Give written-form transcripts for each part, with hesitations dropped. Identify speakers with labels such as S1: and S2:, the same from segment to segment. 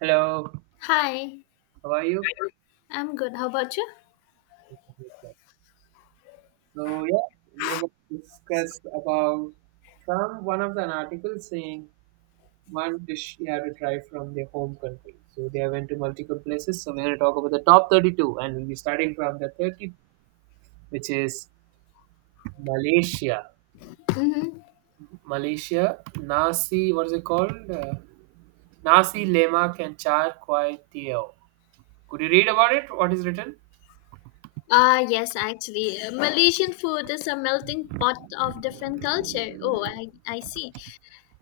S1: Hello,
S2: Hi,
S1: how are you?
S2: I'm good. How about you?
S1: So yeah, we're going to discuss about from one of an article saying one dish you have to try from their home country. So they went to multiple places. So we're going to talk about the top 32, and we'll be starting from the 30, which is Malaysia.
S2: Mm-hmm.
S1: Malaysia nasi, what is it called? Nasi lemak and char kway teow. Could you read about it? What is written?
S2: Malaysian food is a melting pot of different culture. Oh, I see.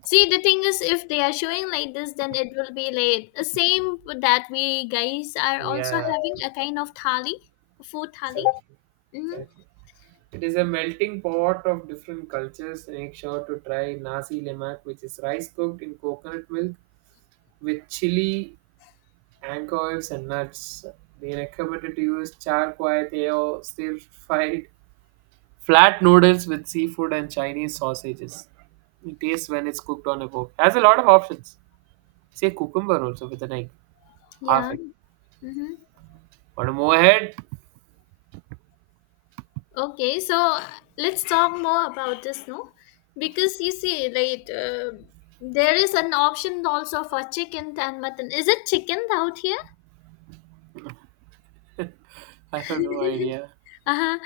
S2: See, the thing is, if they are showing like this, then it will be like the same that we guys are also
S1: Yeah,
S2: having a kind of thali, food thali.
S1: exactly,
S2: Mm-hmm.
S1: exactly. It is a melting pot of different cultures. Make sure to try nasi lemak, which is rice cooked in coconut milk with chili, anchovies, and nuts. They recommended to use char kway teo, stir-fried flat noodles with seafood and Chinese sausages. It tastes when it's cooked on a fork. Has a lot of options. Say cucumber also with an egg, half
S2: Yeah.
S1: egg.
S2: Mm-hmm.
S1: Want to move ahead?
S2: Okay, so uh, let's talk more about this, no? Because you see, there is an option also for chicken and mutton. Is it chicken out here?
S1: I have no idea.
S2: Uh-huh.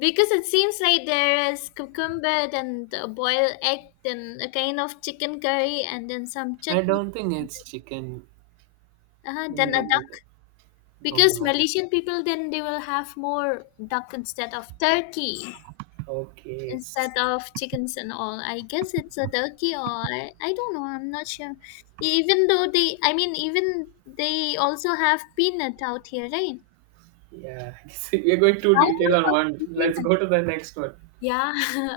S2: Because it seems like there is cucumber and a boiled egg, then a kind of chicken curry, and then some
S1: I
S2: chutneys,
S1: don't think
S2: and
S1: it's chicken.
S2: then, uh-huh, then
S1: Doesn't
S2: a
S1: look like that.
S2: duck.
S1: Don't
S2: Because
S1: know.
S2: Malaysian people, then they will have more duck instead of turkey.
S1: Okay, it's.
S2: Instead of chickens and all. I guess it's a turkey, or I don't know, I'm not sure. Even though they I mean even they also have peanut out here, right?
S1: Yeah, I we are going too
S2: How
S1: detail on
S2: about
S1: one. Let's
S2: peanut?
S1: go to the next one.
S2: Yeah,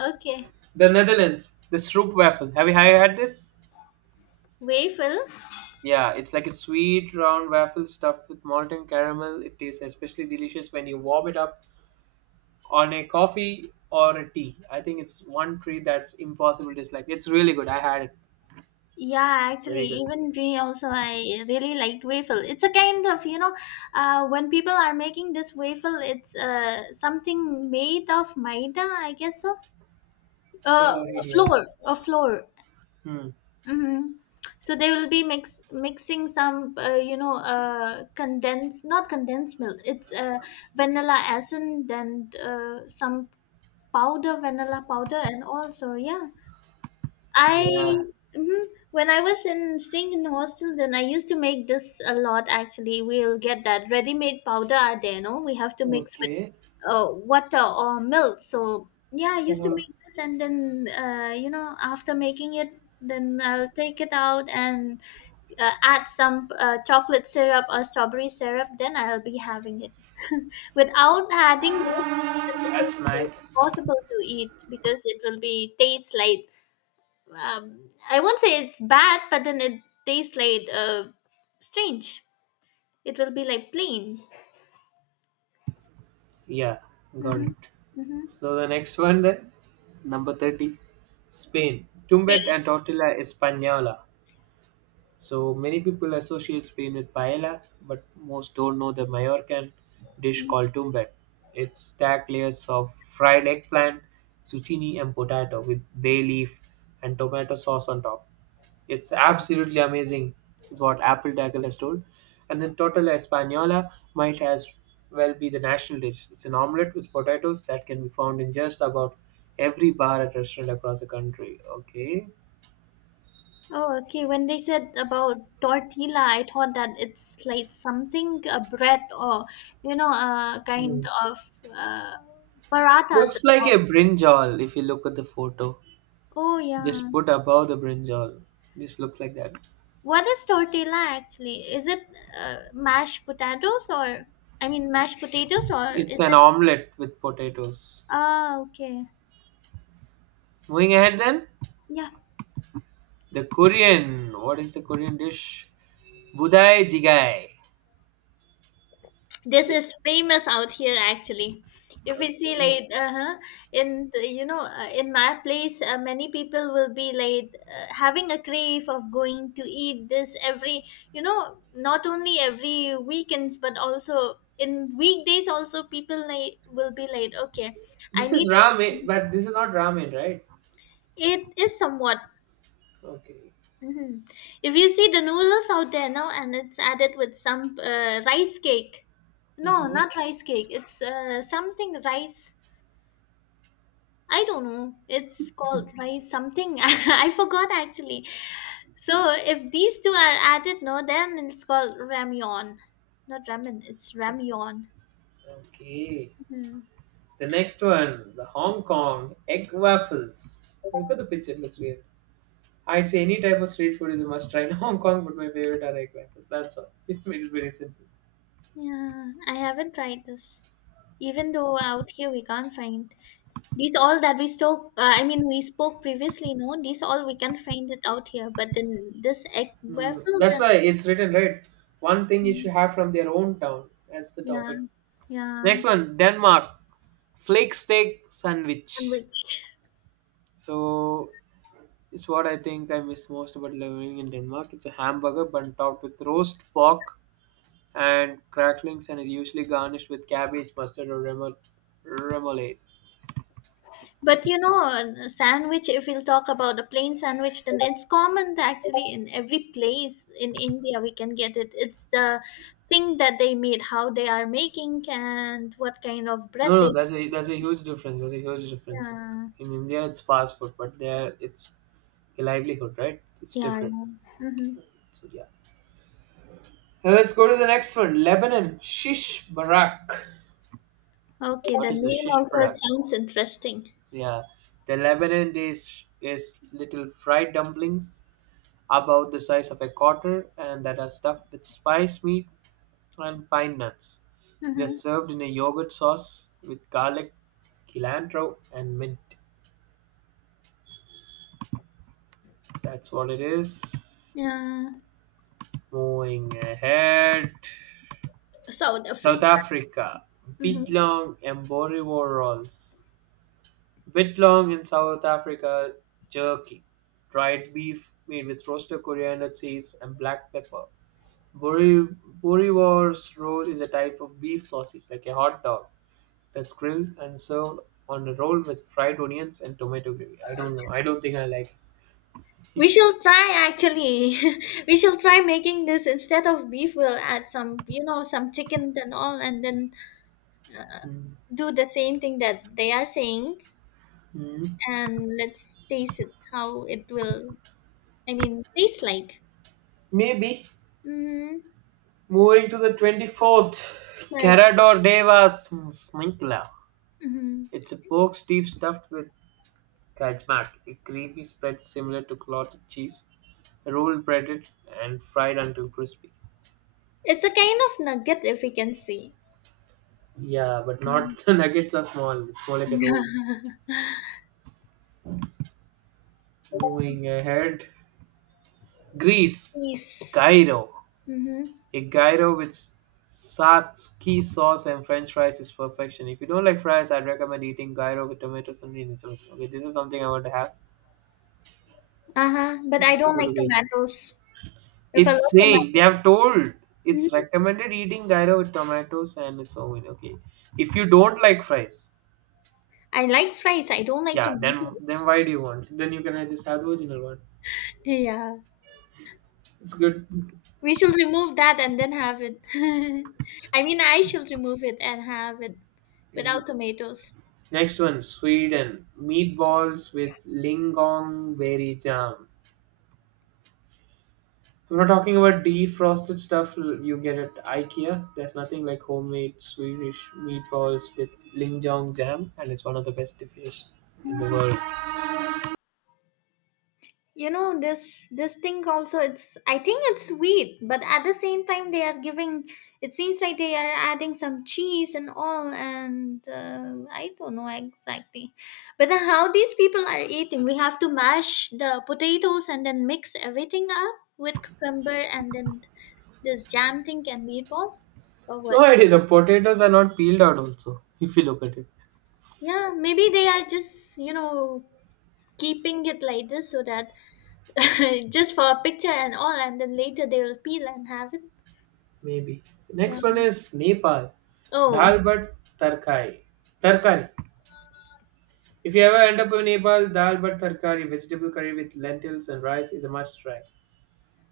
S2: okay.
S1: The Netherlands, the stroopwafel. Have you had this?
S2: Waffle.
S1: Yeah, it's like a sweet round waffle stuffed with molten caramel. It tastes especially delicious when you warm it up on a coffee or a tea. I think it's one treat that's impossible to dislike. It's really good. I had it.
S2: Yeah, actually,
S1: Very good.
S2: even we also, I really liked waffle. It's a kind of, you know, When people are making this waffle, it's something made of maida, I guess so. Uh,
S1: Oh,
S2: a
S1: yeah.
S2: flour, a flour.
S1: Hmm.
S2: Mm-hmm. So they will be mixing some, you know, condensed not condensed milk. It's vanilla essence, and some powder, vanilla powder, and also yeah. I
S1: Yeah.
S2: mhm. when I was in staying in hostel, then I used to make this a lot. Actually, we'll get that ready-made powder are there. No, we have to mix with
S1: Okay.
S2: water or milk. So yeah, I used to
S1: Uh,
S2: make this, and then you know after making it, then I'll take it out and add some chocolate syrup or strawberry syrup. Then I'll be having it without adding those things. That it will
S1: that's
S2: be like
S1: nice.
S2: impossible to eat because it will be taste like I won't say it's bad, but then it tastes like strange. It will be like plain.
S1: Yeah, got
S2: Mm-hmm.
S1: it.
S2: Mm-hmm.
S1: So the next one then, number 30, Spain. Tumbet
S2: Spain.
S1: and tortilla española. So many people associate Spain with paella, but most don't know the Mallorcan dish
S2: Mm.
S1: called tumbet. It's stacked layers of fried eggplant, zucchini, and potato with bay leaf and tomato sauce on top. It's absolutely amazing, is what apple tackle has told. And then total española might as well be the national dish. It's an omelette with potatoes that can be found in just about every bar and restaurant across the country. Okay.
S2: Oh, okay. When they said about tortilla, I thought that it's like something a bread or you know a kind
S1: Hmm.
S2: of uh, parathas.
S1: Looks like a brinjal if you look at the photo.
S2: Oh yeah.
S1: Just put above the brinjal. This looks like that.
S2: What is tortilla actually? Is it mashed potatoes or mashed potatoes or
S1: It's
S2: is
S1: an
S2: it?
S1: omelette with potatoes.
S2: Ah, okay.
S1: Moving ahead then,
S2: Yeah,
S1: the Korean. What is the Korean dish? Budai jigae.
S2: this
S1: It-.
S2: is famous out here actually if we see
S1: Okay.
S2: like uh-huh, in the, in my place many people will be like having a crave of going to eat this every you know not only every weekends but also in weekdays also people like will be like okay I
S1: This
S2: need
S1: is ramen, but this is not ramen, right?
S2: it is somewhat
S1: Okay.
S2: hmm. If you see the noodles out there now, and it's added with some rice cake. No,
S1: Hmm.
S2: not rice cake. It's something rice. I don't know. It's called rice something. I forgot actually. So if these two are added, no, then it's called ramyeon. Not ramen. It's ramyeon.
S1: Okay.
S2: Hmm.
S1: The next one, the Hong Kong egg waffles. Look at the picture; it looks weird. I'd say any type of street food is a must try in Hong Kong, but my favorite are egg waffles. That's all. It made it very simple.
S2: Yeah, I haven't tried this. Even though out here we can't find. These all that we spoke, we spoke previously, no? These all we can find it out here, but then this egg
S1: Mm,
S2: waffle,
S1: that's
S2: then
S1: why it's written right. One thing you
S2: mm,
S1: should have from their own town. That's the
S2: yeah,
S1: topic.
S2: yeah,
S1: Next one, Denmark flake steak sandwich.
S2: sandwich.
S1: So it's what I think I miss most about living in Denmark. It's a hamburger bun topped with roast pork and cracklings, and is usually garnished with cabbage, mustard, or remoulade.
S2: But you know, sandwich, if we'll talk about a plain sandwich, then it's common that actually in every place in India we can get it. It's the thing that they made, how they are making, and what kind of bread
S1: No, no,
S2: they.
S1: that's a huge difference. That's a huge difference.
S2: Yeah,
S1: In India, it's fast food, but there it's a livelihood, right? It's
S2: yeah,
S1: different.
S2: yeah. Mm-hmm.
S1: So yeah. Now let's go to the next one. Lebanon shish barak.
S2: Okay,
S1: What
S2: the
S1: is the
S2: name
S1: shish
S2: also
S1: barak?
S2: sounds interesting.
S1: Yeah, the Lebanon dish is little fried dumplings about the size of a quarter and that are stuffed with spice meat and pine nuts. They're
S2: Mm-hmm.
S1: served in a yogurt sauce with garlic, cilantro, and mint. That's what it is.
S2: Yeah.
S1: Moving ahead.
S2: South
S1: South
S2: Africa.
S1: Africa.
S2: Mhm.
S1: Bitlong and Borivor rolls. Bitlong in South Africa, jerky. Dried beef made with roasted coriander seeds and black pepper. Bori Borivor's roll is a type of beef sausage, like a hot dog, that's grilled and served on a roll with fried onions and tomato gravy. I don't know. I don't think I like it.
S2: We shall try actually. We shall try making this instead of beef. We'll add some, you know, some chicken and all, and then
S1: Mm.
S2: do the same thing that they are saying,
S1: Mm.
S2: and let's taste it how it will. I mean, taste like.
S1: Maybe.
S2: Mm-hmm.
S1: Moving to the 24th, Carador Devas Sninkla.
S2: Mm-hmm.
S1: It's a pork stew stuffed with kajmak, a creamy spread similar to clotted cheese, rolled, breaded, and fried until crispy.
S2: It's a kind of nugget if we can see.
S1: Yeah, but
S2: Mhm.
S1: not the nuggets are small. It's more like a roll. Moving ahead, Greece,
S2: Yes.
S1: gyro.
S2: Mm-hmm.
S1: A gyro with satsuki sauce and French fries is perfection. If you don't like fries, I'd recommend eating gyro with tomato sauce and sauce. Okay, this is something I want to have.
S2: Uh huh. But
S1: You
S2: I
S1: have to
S2: don't
S1: go
S2: like
S1: to Greece.
S2: tomatoes. If I love
S1: It's saying they
S2: tomatoes.
S1: have told it's
S2: Mm-hmm.
S1: recommended eating gyro with tomatoes and it's oven. Okay, if you don't like fries,
S2: I like fries. I don't like
S1: yeah, then
S2: tomatoes.
S1: then why do you want? Then you can just have the original one.
S2: Yeah.
S1: It's good.
S2: We should remove that and then have it. I mean, I should remove it and have it without
S1: Maybe.
S2: tomatoes.
S1: Next one, Sweden. Meatballs with lingonberry jam. If we're talking about defrosted stuff you get at IKEA. There's nothing like homemade Swedish meatballs with linjong jam, and it's one of the best dishes in the world.
S2: You know this thing also, it's I think it's sweet, but at the same time they are giving, it seems like they are adding some cheese and all, and I don't know exactly, but then how these people are eating, we have to mash the potatoes and then mix everything up with cucumber and then this jam thing and meatball or
S1: No
S2: what.
S1: idea, the potatoes are not peeled out also, if you look at it.
S2: Yeah, maybe they are just you know keeping it like this so that just for a picture and all, and then later they will peel and have it.
S1: Maybe.
S2: Yeah.
S1: Next one is Nepal.
S2: Oh,
S1: Dal but tarkai. Tarkari. If you ever end up in Nepal, dal but tarkari, vegetable curry with lentils and rice is a must try.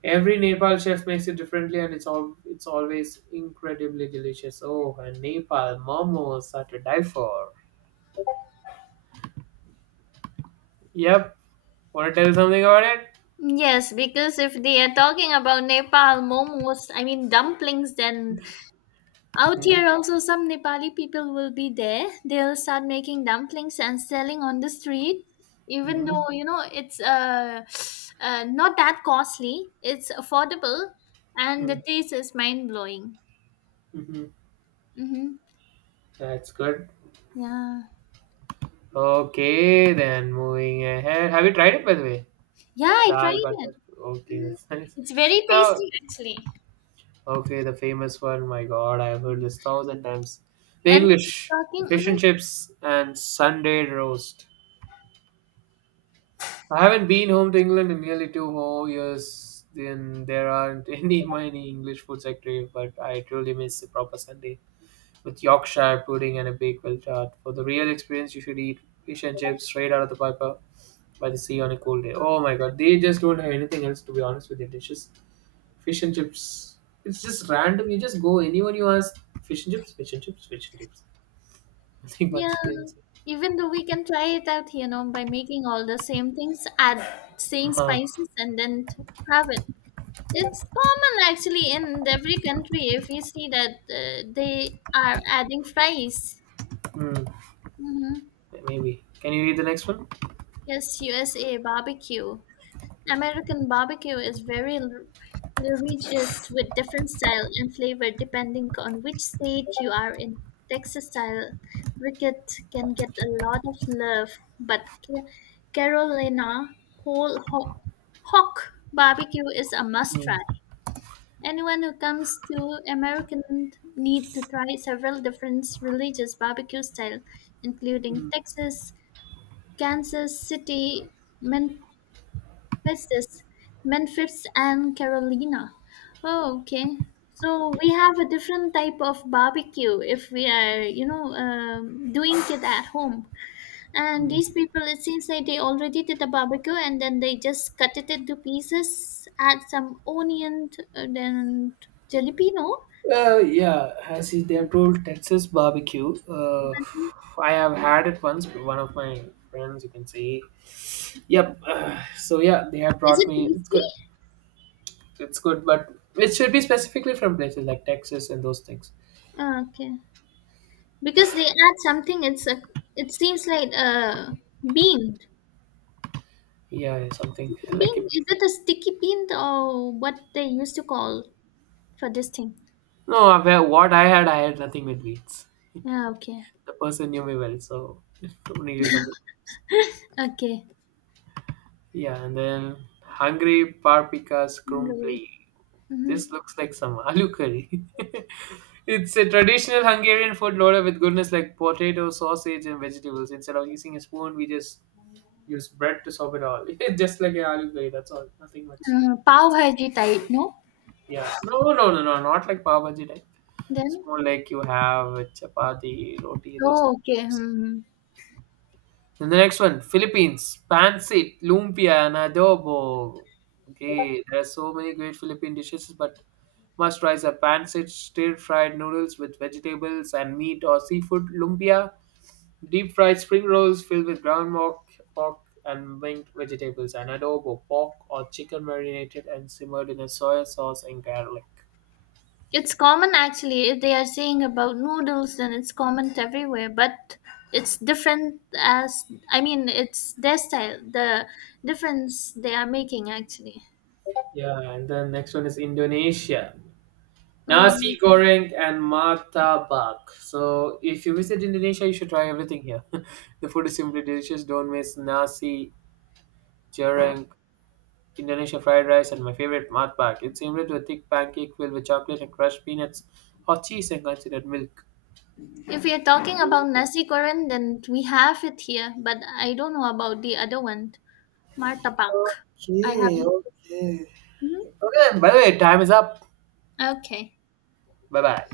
S1: Every Nepal chef makes it differently, and it's always incredibly delicious. Oh, and Nepal momos are to die for. Yep. Want to tell something about it?
S2: yes, because if they are talking about Nepal momos, I mean dumplings, then out here also some Nepali people will be there. They'll start making dumplings and selling on the street, even
S1: Mm-hmm.
S2: though you know it's not that costly. It's affordable, and the taste is mind blowing.
S1: Mm-hmm.
S2: Mm-hmm.
S1: That's good.
S2: Yeah.
S1: Okay, then moving ahead. Have you tried it by the way?
S2: Yeah, I
S1: Dal
S2: tried it.
S1: butter. Okay,
S2: Mhm.
S1: that's nice.
S2: It's very
S1: Now,
S2: tasty actually.
S1: okay, the famous one. My God, I've heard this thousand times. The
S2: And
S1: English, the
S2: talking,
S1: fish
S2: mhm,
S1: and chips, and Sunday roast. I haven't been home to England in nearly 2 whole years. Then there aren't any many English food sector, but I truly miss a proper Sunday with Yorkshire pudding and a baked well tart. For the real experience, you should eat fish and chips straight out of the piper by the sea on a cold day. Oh my god, they just don't have anything else to be honest with their dishes. Fish and chips, it's just random. You just go anywhere you ask, fish and chips, fish and chips, fish and chips. Nothing much.
S2: yeah.
S1: They say.
S2: Even though we can try it out, you know, by making all the same things, add same
S1: Uh-huh.
S2: spices, and then have it. It's common actually in every country. If you see that they are adding fries,
S1: Hmm.
S2: hmm.
S1: Maybe. Can you read the next one?
S2: Yes, USA barbecue. American barbecue is very litigious with different style and flavor depending on which state you are in. Texas style briquette can get a lot of love, but Carolina whole ho- hawk barbecue is a must try.
S1: Hmm.
S2: Anyone who comes to American need to try several different religious barbecue style, including
S1: Hmm.
S2: Texas, Kansas City, Min- What's this? Memphis and Carolina. Oh, okay. So we have a different type of barbecue if we are, you know, doing it at home. And
S1: Hmm.
S2: these people, it seems like they already did the barbecue and then they just cut it into pieces, add some onion and then jalapeno.
S1: Yeah, as is they have told Texas barbecue.
S2: And
S1: I have had it once, but one of my friends, you can say. Yep. So yeah, they have
S2: is
S1: brought
S2: it
S1: me. It's
S2: tasty?
S1: good. It's good, but it should be specifically from places like Texas and those things.
S2: Ah, okay, because they add something. It's a. It seems like a bean.
S1: Yeah, yeah, something
S2: Sticky
S1: like
S2: bean?
S1: it.
S2: Is it a sticky bean or what they used to call for this thing?
S1: No, well, what I had nothing with meats.
S2: Yeah, okay.
S1: The person knew me well, so needed of the.
S2: Okay.
S1: Yeah, and then hungry paprika's
S2: Glory.
S1: crumbly.
S2: Mm-hmm.
S1: This looks like some aloo curry. it's a traditional Hungarian food loaded with goodness like potato, sausage, and vegetables. Instead of using a spoon, we just use bread to soak it all. just like a aloo curry, that's all. Nothing much.
S2: Pav Bhaji type, no?
S1: Yeah. No, no, no, no. Not like pav bhaji type. It's
S2: Then?
S1: more like you have chapati, roti, those
S2: Oh, okay.
S1: types.
S2: Hmm.
S1: Then the next one, Philippines, pancit, lumpia, and adobo. Okay, there are so many great Philippine dishes, but must rice are pancit, stir-fried noodles with vegetables and meat or seafood, lumpia, deep-fried spring rolls filled with ground pork, pork and winged vegetables, and adobo, pork or chicken marinated and simmered in a soy sauce and garlic.
S2: It's common actually. If they are saying about noodles then it's common everywhere, but it's different as, I mean, it's their style, the difference they are making actually.
S1: Yeah, and then next one is Indonesia.
S2: Oh,
S1: Nasi goreng and martabak. So if you visit Indonesia, you should try everything here. the food is simply delicious. Don't miss nasi goreng Indonesia fried rice and my favorite matbak. It's similar to a thick pancake filled with chocolate and crushed peanuts or cheese and considered milk.
S2: if we are talking about nasi goreng, then we have it here, but I don't know about the other one, martabak. I
S1: Okay,
S2: haven't.
S1: okay.
S2: Mhm.
S1: Okay, and by the way, time is up.
S2: Okay.
S1: Bye bye.